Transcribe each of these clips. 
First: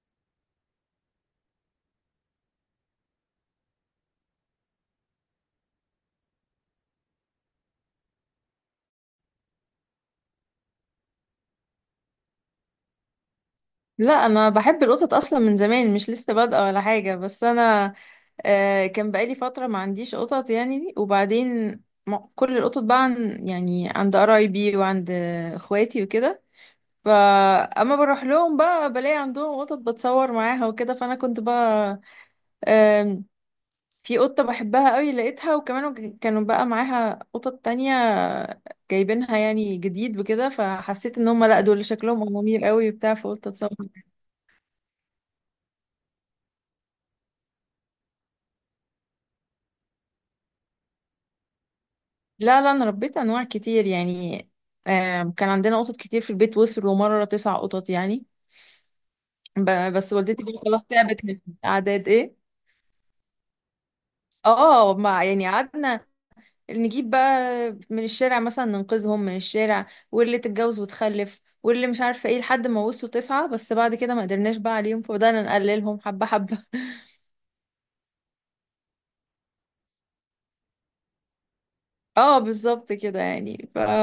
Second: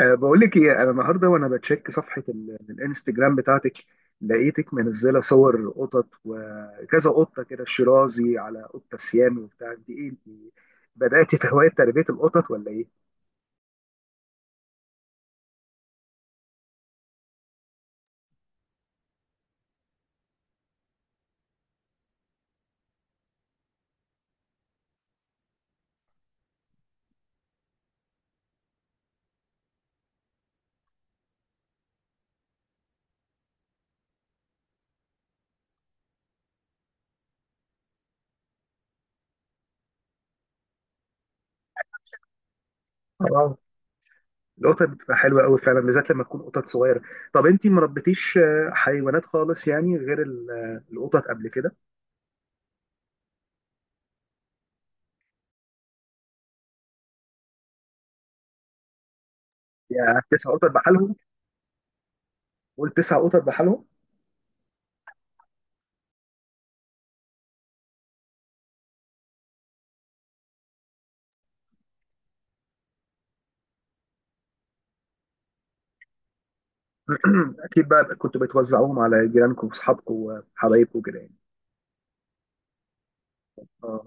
أه، بقول لك ايه، انا النهارده وانا بتشيك صفحه الانستجرام بتاعتك، لقيتك منزله صور قطط وكذا قطه كده، شيرازي على قطه سيام وبتاع. دي ايه انت، بداتي في هوايه تربيه القطط ولا ايه؟ لا، انا بحب القطط اصلا من زمان، مش لسه بادئه ولا حاجه. بس انا كان بقالي فتره ما عنديش قطط يعني. وبعدين كل القطط بقى عن يعني عند قرايبي وعند اخواتي وكده. فاما بروح لهم بقى بلاقي عندهم قطط بتصور معاها وكده. فانا كنت بقى آم، في قطه بحبها قوي لقيتها، وكمان كانوا بقى معاها قطط تانية جايبينها يعني جديد وكده. فحسيت ان هم لا دول شكلهم امامير قوي وبتاع، فقلت اه، اتصور. القطط بتبقى حلوه قوي فعلا، بالذات لما تكون قطط صغيره. طب انت ما ربيتيش حيوانات خالص يعني، غير القطط قبل كده؟ لا لا، انا ربيت انواع كتير يعني. كان عندنا قطط كتير في البيت، وصلوا مرة تسع قطط يعني. بس يعني والدتي تسع بقى قطط خلاص بحالهم؟ تعبت من اعداد ايه. قول: تسع قطط بحالهم. اه ما يعني قعدنا نجيب بقى من الشارع مثلا، ننقذهم من الشارع، واللي تتجوز وتخلف واللي مش عارفة ايه لحد ما وصلوا تسعة. بس بعد كده ما قدرناش بقى عليهم، فبدأنا نقللهم حبة حبة. اكيد بقى كنتوا بتوزعوهم على جيرانكم واصحابكم وحبايبكم كده يعني. اه بالظبط كده يعني. ف اه.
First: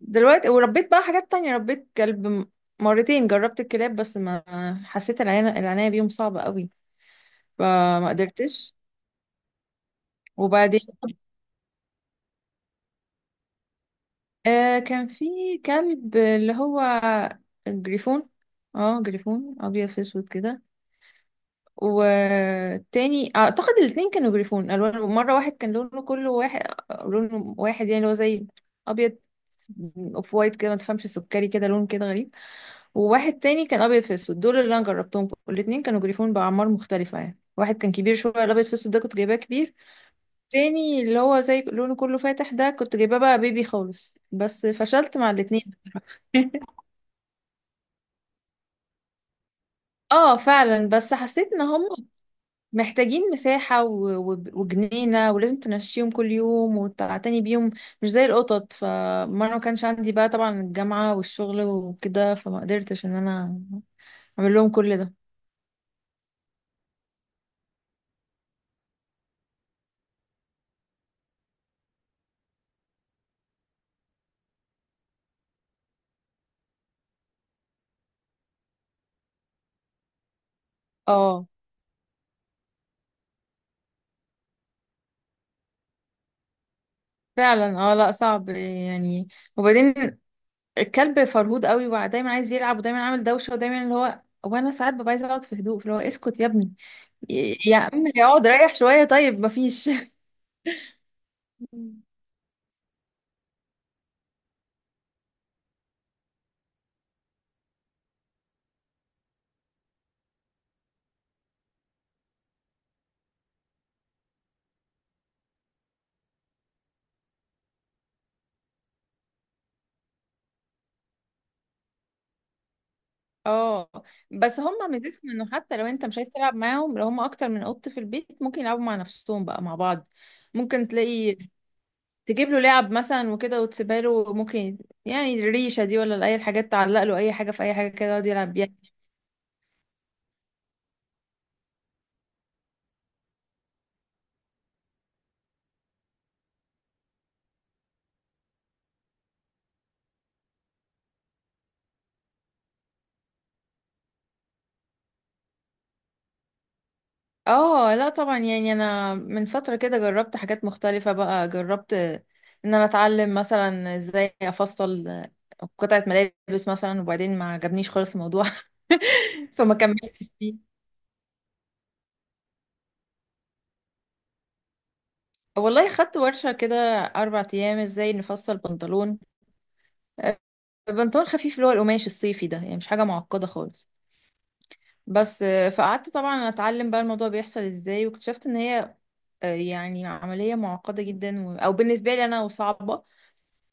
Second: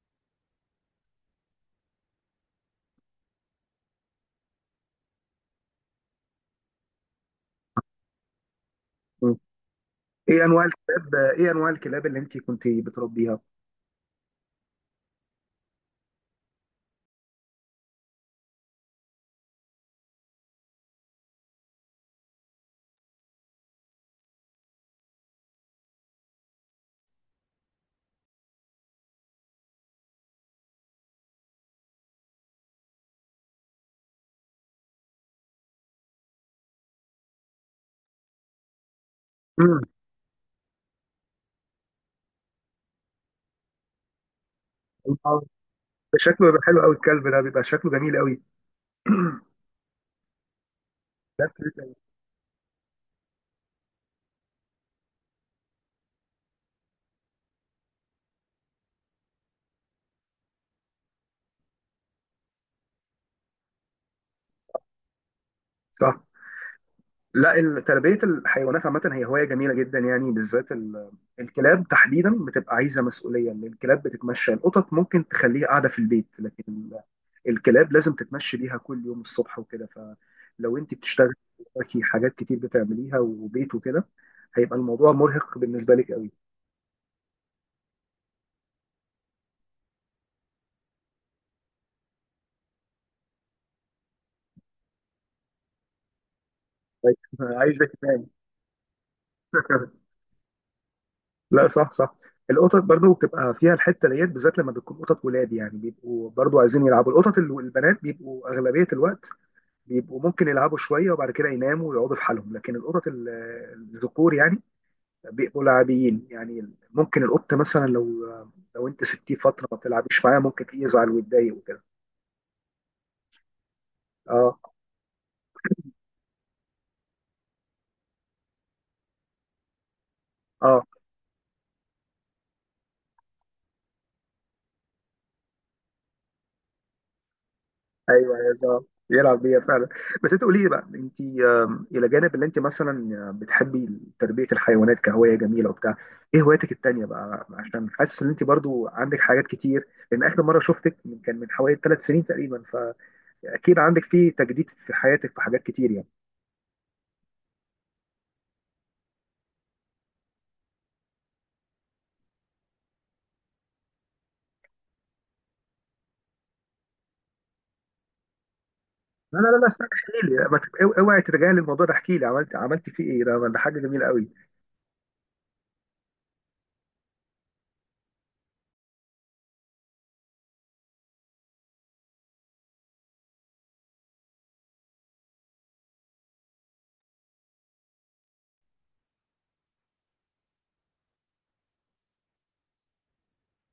دلوقتي وربيت بقى حاجات تانية، ربيت كلب مرتين. جربت الكلاب بس ما حسيت، العناية بيهم صعبة قوي فما قدرتش. وبعدين ايه انواع الكلاب اللي انت كنت بتربيها؟ آه كان في كلب اللي هو جريفون. اه جريفون ابيض في اسود كده. والتاني اعتقد الاتنين كانوا جريفون الوان. مرة واحد كان لونه كله واحد، لونه واحد يعني اللي هو زي ابيض اوف وايت كده، ما تفهمش سكري كده، لون كده غريب. وواحد تاني كان ابيض في اسود. دول اللي انا جربتهم الاتنين، كانوا جريفون باعمار مختلفه يعني. واحد كان كبير شويه، الابيض في اسود ده كنت جايباه كبير. امم تاني اللي هو زي لونه كله فاتح ده كنت جايباه بقى بيبي خالص. بس فشلت مع الاتنين. شكله بيبقى حلو قوي الكلب ده، بيبقى شكله جميل قوي. اه فعلا، بس كلاب حسيت ان كتير هم قوي. محتاجين مساحة وجنينة، ولازم تمشيهم كل يوم وتعتني بيهم، مش زي القطط. فما انا ما كانش عندي بقى، طبعا الجامعة والشغل وكده، فما قدرتش ان انا اعمل لهم كل ده. صح. لا، تربيه الحيوانات عامه هي هوايه جميله جدا يعني، بالذات الكلاب تحديدا بتبقى عايزه مسؤوليه. إن الكلاب بتتمشى، القطط ممكن تخليها قاعده في البيت، لكن الكلاب لازم تتمشي بيها كل يوم الصبح وكده. فلو انت بتشتغلي، اه وراكي حاجات كتير بتعمليها وبيت وكده، هيبقى الموضوع مرهق بالنسبه لك قوي. فعلا. اه لا صعب يعني. وبعدين الكلب فرهود قوي ودايما عايز يلعب ودايما عامل دوشه ودايما اللي هو، وانا ساعات ببقى عايزه اقعد في هدوء، فاللي هو اسكت يا ابني، يا عايزه عم تنام. اقعد ريح شويه طيب، مفيش. لا، صح مم. صح. القطط برضو بتبقى فيها الحته ديت، بالذات لما بتكون قطط ولاد، يعني بيبقوا برضو عايزين يلعبوا. القطط البنات بيبقوا اغلبيه الوقت بيبقوا ممكن يلعبوا شويه وبعد كده يناموا ويقعدوا في حالهم، لكن القطط الذكور يعني بيبقوا لاعبين. يعني ممكن القط مثلا لو انت سبتيه فتره ما بتلعبيش معاه، ممكن يزعل ويتضايق وكده. اه اه. بس هم ميزتهم انه حتى لو انت مش عايز تلعب معاهم، لو هم اكتر من قط في البيت ممكن يلعبوا مع نفسهم بقى مع بعض. اه، ممكن تلاقي تجيب له لعب مثلا وكده وتسيبها له ممكن، يعني الريشه دي ولا اي حاجات تعلق له اي حاجه في اي حاجه كده يقعد ايوه يلعب يا بيها. صاحب، يلعب بيها فعلا. بس انت قولي لي بقى، انت الى جانب اللي انت مثلا بتحبي تربيه الحيوانات كهوايه جميله وبتاع، ايه هواياتك التانيه بقى؟ عشان حاسس ان انت برضو عندك حاجات كتير، لان اخر مره شفتك كان من حوالي ثلاث سنين تقريبا، فاكيد عندك فيه تجديد في حياتك، في حاجات كتير يعني. اه لا طبعا يعني. انا من فترة كده جربت حاجات مختلفة بقى، جربت ان انا اتعلم مثلا ازاي افصل قطعة ملابس مثلا، وبعدين ما عجبنيش خالص الموضوع. لا لا لا لا، فما استنى كملتش احكي لي، فيه. ما تبقى- اوعي تتجاهل الموضوع ده. احكي لي، عملت فيه ايه؟ ده حاجه جميله قوي. والله خدت ورشة كده 4 ايام ازاي نفصل بنطلون. آه، بنطلون خفيف اللي هو القماش الصيفي ده يعني، مش حاجة معقدة خالص. بس فقعدت طبعا اتعلم بقى الموضوع بيحصل ازاي، واكتشفت ان هي يعني عملية معقدة جدا أو بالنسبة لي أنا، وصعبة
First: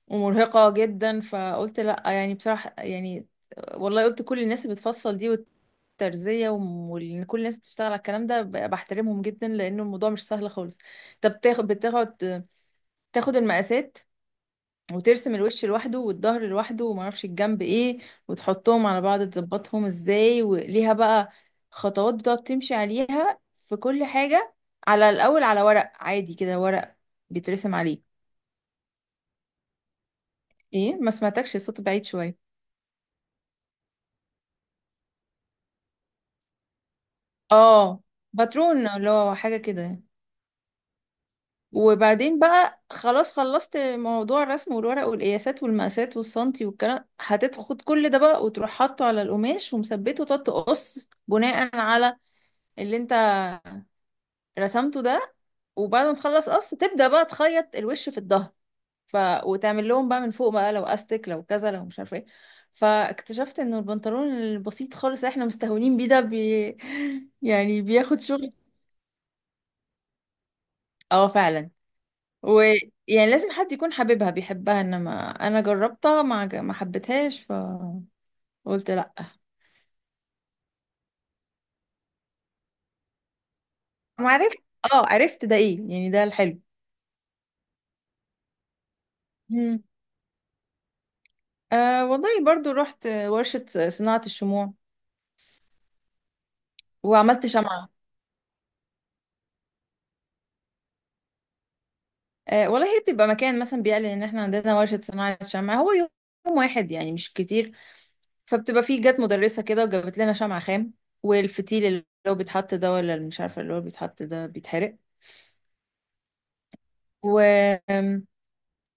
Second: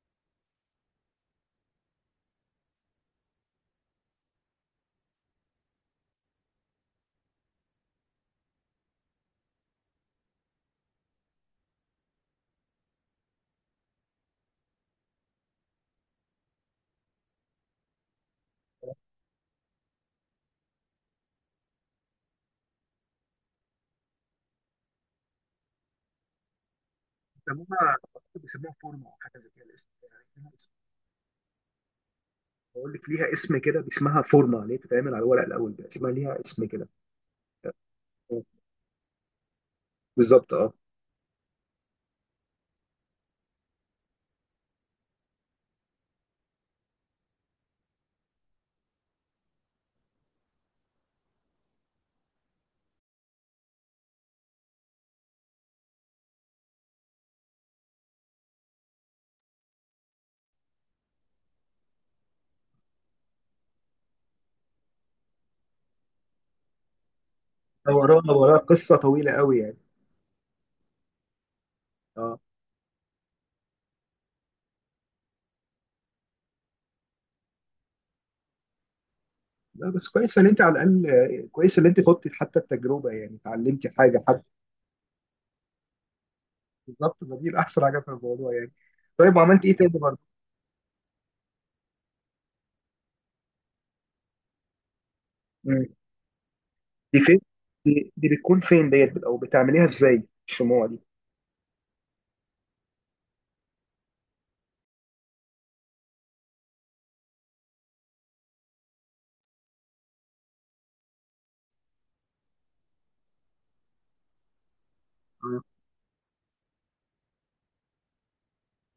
ومرهقة جدا. فقلت لأ يعني بصراحة يعني، والله قلت كل الناس اللي بتفصل دي والترزية وإن كل الناس بتشتغل على الكلام ده بحترمهم جدا، لأنه الموضوع مش سهل خالص. طب تاخد المقاسات وترسم الوش لوحده والظهر لوحده ومعرفش الجنب ايه، وتحطهم على بعض تظبطهم ازاي. وليها بقى خطوات بتقعد تمشي عليها في كل حاجة. على الأول على ورق عادي كده، ورق بيترسم بيسموها عليه. بيسموها فورمه او حاجه زي كده الاسم. ايه ما سمعتكش، الصوت بعيد شوية. بقول لك ليها اسم كده، اسمها فورمه، اللي هي بتتعمل على الورق الاول ده، اسمها ليها اسم كده. اه باترون، اللي هو حاجة كده يعني. بالظبط، اه. وبعدين بقى خلاص خلصت موضوع الرسم والورق والقياسات والمقاسات والسنتي والكلام، هتاخد كل ده بقى وتروح حاطه على القماش ومثبته، وتقعد تقص بناء على اللي انت رسمته ده. وبعد ما تخلص قص تبدأ بقى تخيط الوش في الظهر، ف... وتعمل لهم بقى من فوق بقى لو استك لو كذا لو مش عارفه ايه. فاكتشفت انه البنطلون البسيط خالص اللي احنا مستهونين بيه ده يعني ده بياخد وراها شغل. وراها قصه طويله قوي يعني. اه فعلا. اه. ويعني لازم حد يكون حاببها بيحبها، انما انا جربتها ما حبيتهاش فقلت لا. لا بس كويس ان انت على الاقل، كويس ان انت خضتي حتى التجربه، يعني اتعلمتي حاجه ما حتى. عرفت. اه عرفت ده ايه يعني، ده الحلو. بالظبط، ما دي الاحسن حاجه في الموضوع يعني. طيب، وعملت ايه مم. تاني برضه؟ آه والله برضو رحت ورشة صناعة الشموع مم. دي فين؟ وعملت شمعة. دي بتكون فين ديت، او بتعمليها ازاي الشموع دي؟ آه والله هي بتبقى مكان مثلا بيعلن ان احنا عندنا ورشة صناعة شمعة، هو يوم واحد يعني مش كتير. فبتبقى فيه، جت مدرسة كده وجابت لنا شمعة خام والفتيل اللي هو بيتحط ده، ولا اللي مش عارفة اللي هو بيتحط ده بيتحرق. آه. و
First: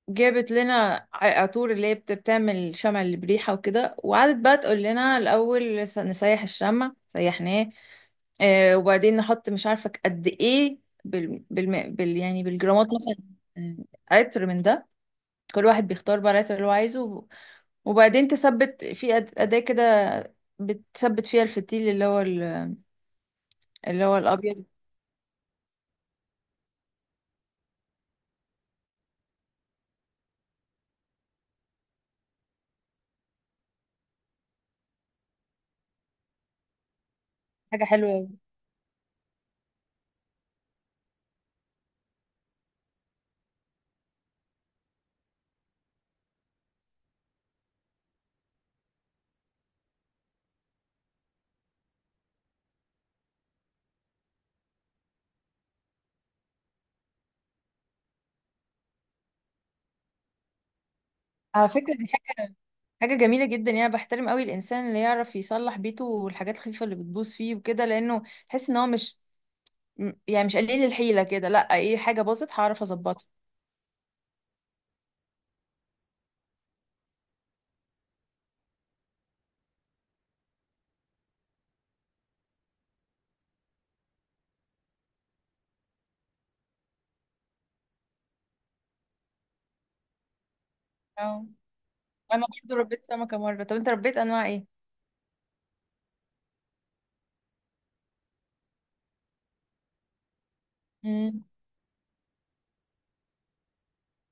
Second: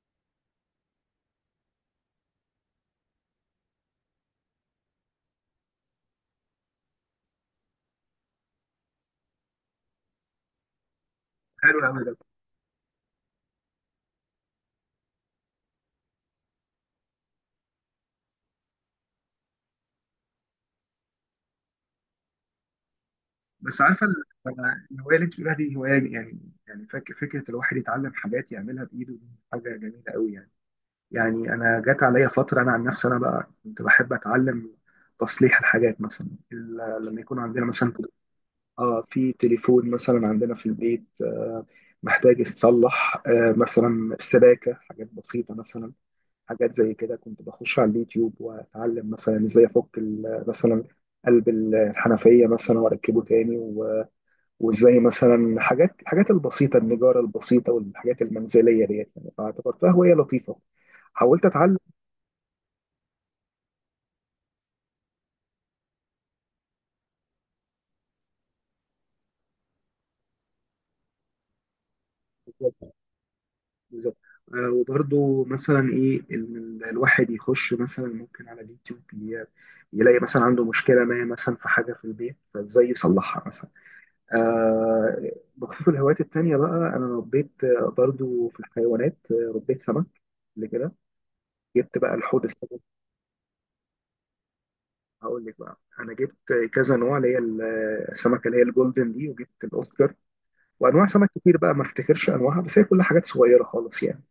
جابت لنا عطور اللي هي بتعمل شمع اللي بريحة وكده، وقعدت بقى تقول لنا الأول، نسيح الشمع سيحناه. آه وبعدين نحط مش عارفة قد ايه حلو العمل ده. يعني بالجرامات مثلا. عطر من ده، كل واحد بيختار بقى العطر اللي هو عايزه وبعدين تثبت في أداة كده، بتثبت فيها الفتيل اللي هو بس اللي عارفه هو الأبيض. الهوايه اللي انت بتقولها دي هوايه يعني، يعني فكره الواحد يتعلم حاجات يعملها بايده دي حاجه جميله قوي يعني. يعني انا جات عليا فتره، انا عن نفسي انا بقى كنت بحب اتعلم تصليح الحاجات مثلا، لما يكون عندنا حاجة مثلا حلوة أوي. اه في تليفون مثلا عندنا في البيت، آه محتاج يتصلح، آه مثلا السباكه، حاجات بسيطه مثلا، حاجات زي كده. كنت بخش على اليوتيوب واتعلم مثلا ازاي افك مثلا قلب الحنفيه مثلا واركبه تاني وازاي مثلا حاجات الحاجات البسيطه، النجاره البسيطه والحاجات المنزليه ديت يعني، فاعتبرتها هوايه لطيفه، حاولت على اتعلم. فكرة حاجة جميلة جدا يعني، بحترم قوي الإنسان اللي يعرف يصلح بيته والحاجات الخفيفة اللي بتبوظ فيه وكده، لأنه تحس إن هو مش يعني مش قليل الحيلة كده. لأ إيه، حاجة باظت هعرف أظبطها. بالظبط. آه، وبرضو مثلا ايه ان الواحد يخش مثلا ممكن على اليوتيوب يلاقي مثلا عنده مشكله ما مثلا في حاجه في البيت، فازاي يصلحها مثلا. آه، بخصوص الهوايات التانيه بقى، انا ربيت برضو في الحيوانات، ربيت سمك قبل كده، أو جبت بقى الحوض أنا برضو السمك. ربيت سمكة مرة. طب أنت ربيت أنواع إيه؟ هقول لك بقى، انا جبت كذا نوع، اللي هي السمكه اللي هي الجولدن دي، وجبت الاوسكار، وانواع سمك مم. كتير بقى ما افتكرش انواعها، بس هي كل حاجات صغيره خالص يعني.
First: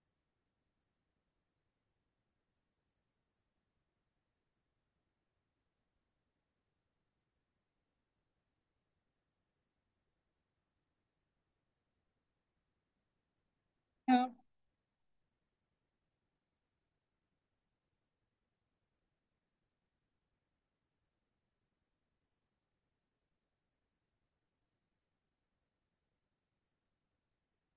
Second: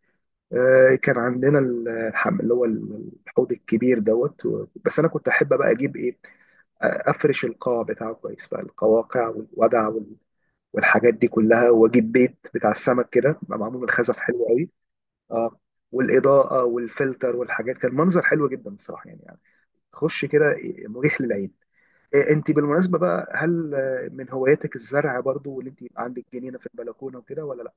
كان عندنا اللي هو الحوض الكبير دوت بس انا كنت احب بقى اجيب ايه، افرش القاع بتاعه كويس بقى، القواقع والودع والحاجات دي كلها، واجيب بيت بتاع السمك كده بقى، معمول من خزف آه. حلو قوي. اه. والاضاءه والفلتر والحاجات، كان منظر حلو جدا الصراحه يعني، يعني خش كده، إيه، مريح للعين. إيه، انت بالمناسبه بقى، هل من هواياتك الزرع برضو، واللي انت يبقى عندك جنينه في البلكونه وكده ولا لا؟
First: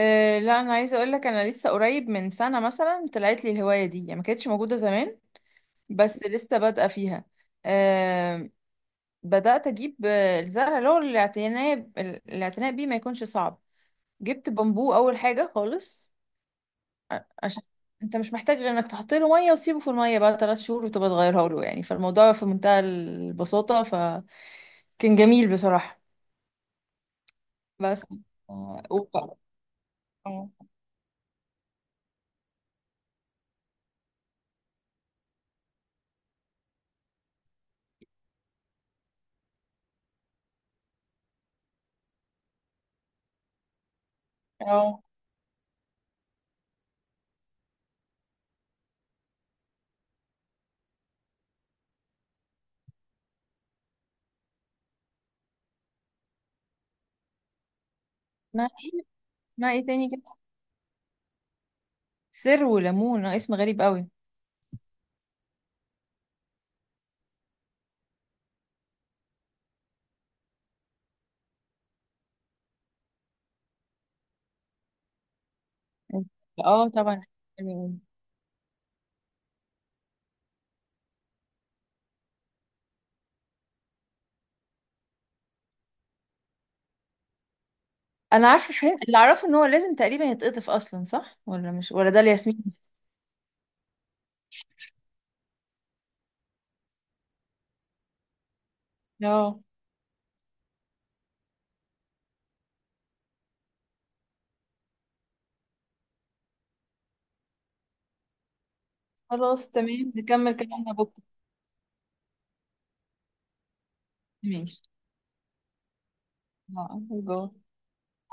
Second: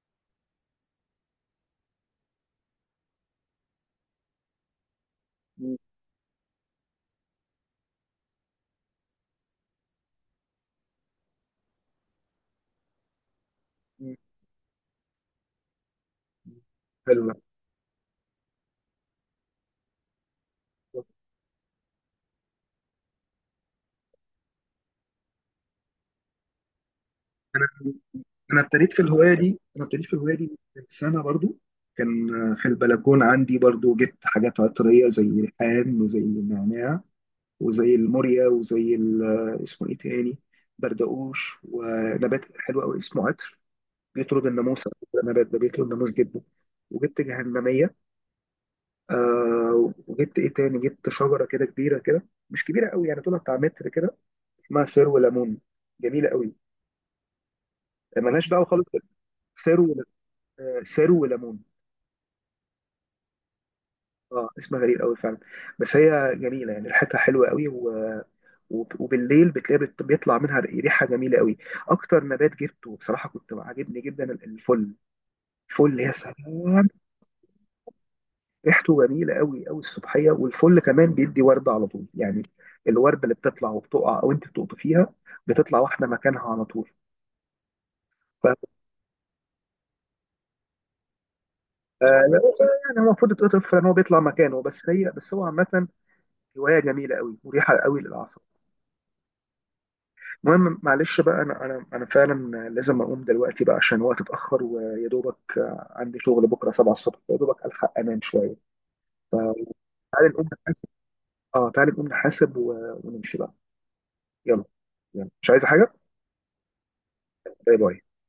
أه لا أنا عايزة أقولك، أنا لسه قريب من سنة مثلا طلعت لي الهواية دي يعني، ما كانتش موجودة زمان. مم. بس لسه بادئة فيها. أه بدأت أجيب الزرع، اللي هو الاعتناء بيه ما يكونش صعب. مم. جبت بامبو أول حاجة خالص. حلو. عشان انت مش محتاج غير انك تحط له ميه وسيبه في الميه بقى 3 شهور وتبقى تغيرها له يعني، فالموضوع في منتهى البساطه، فكان جميل بصراحه. بس آه، و- انا ابتديت في الهوايه اه. دي من سنه برضو. كان في البلكون عندي برضو، جبت حاجات عطريه زي الريحان وزي النعناع وزي الموريا وزي اسمه ايه تاني، بردقوش، ونبات حلو قوي اسمه عطر، بيطرد الناموس على اه فكرة، النبات ده بيطرد الناموس جدا. وجبت جهنميه. آه، وجبت ايه تاني، جبت شجره كده كبيره كده، مش كبيره قوي يعني طولها بتاع متر كده، اسمها سرو ليمون، جميله قوي، ملهاش ما دعوه خالص. ايه ما ايه سرو تاني كده. آه، سرو ليمون. سر وليمون، اسم غريب قوي. اه، اسمها غريب قوي فعلا، بس هي جميله، يعني ريحتها حلوه قوي، وبالليل بتلاقي بيطلع منها ريحه جميله قوي. اكتر نبات جبته بصراحه كنت عاجبني جدا، الفل. الفل يا سلام، اه طبعا. ريحته جميله قوي قوي الصبحيه، والفل كمان بيدي ورده على طول يعني، الورده اللي بتطلع وبتقع او انت بتقطفيها، فيها بتطلع واحده مكانها على طول. ف انا عارفه فين اللي اعرفه ان هو لازم تقريبا يتقطف اصلا، صح ولا مش، آه، ولا ده لا الياسمين. بس، يعني هو المفروض يتقطف لان هو بيطلع مكانه، بس هو عامه هوايه جميله قوي، مريحه قوي للاعصاب. اه المهم، معلش بقى، انا فعلا لازم اقوم دلوقتي بقى، عشان الوقت اتاخر، ويا دوبك عندي شغل بكره 7 الصبح، يا دوبك الحق انام شويه. خلاص تمام، فتعالى نقوم نكمل نحاسب. كلامنا بكره. اه، تعالى نقوم نحاسب ونمشي بقى. يلا. ماشي. يلا، مش عايزه حاجه. اه باي. باي باي.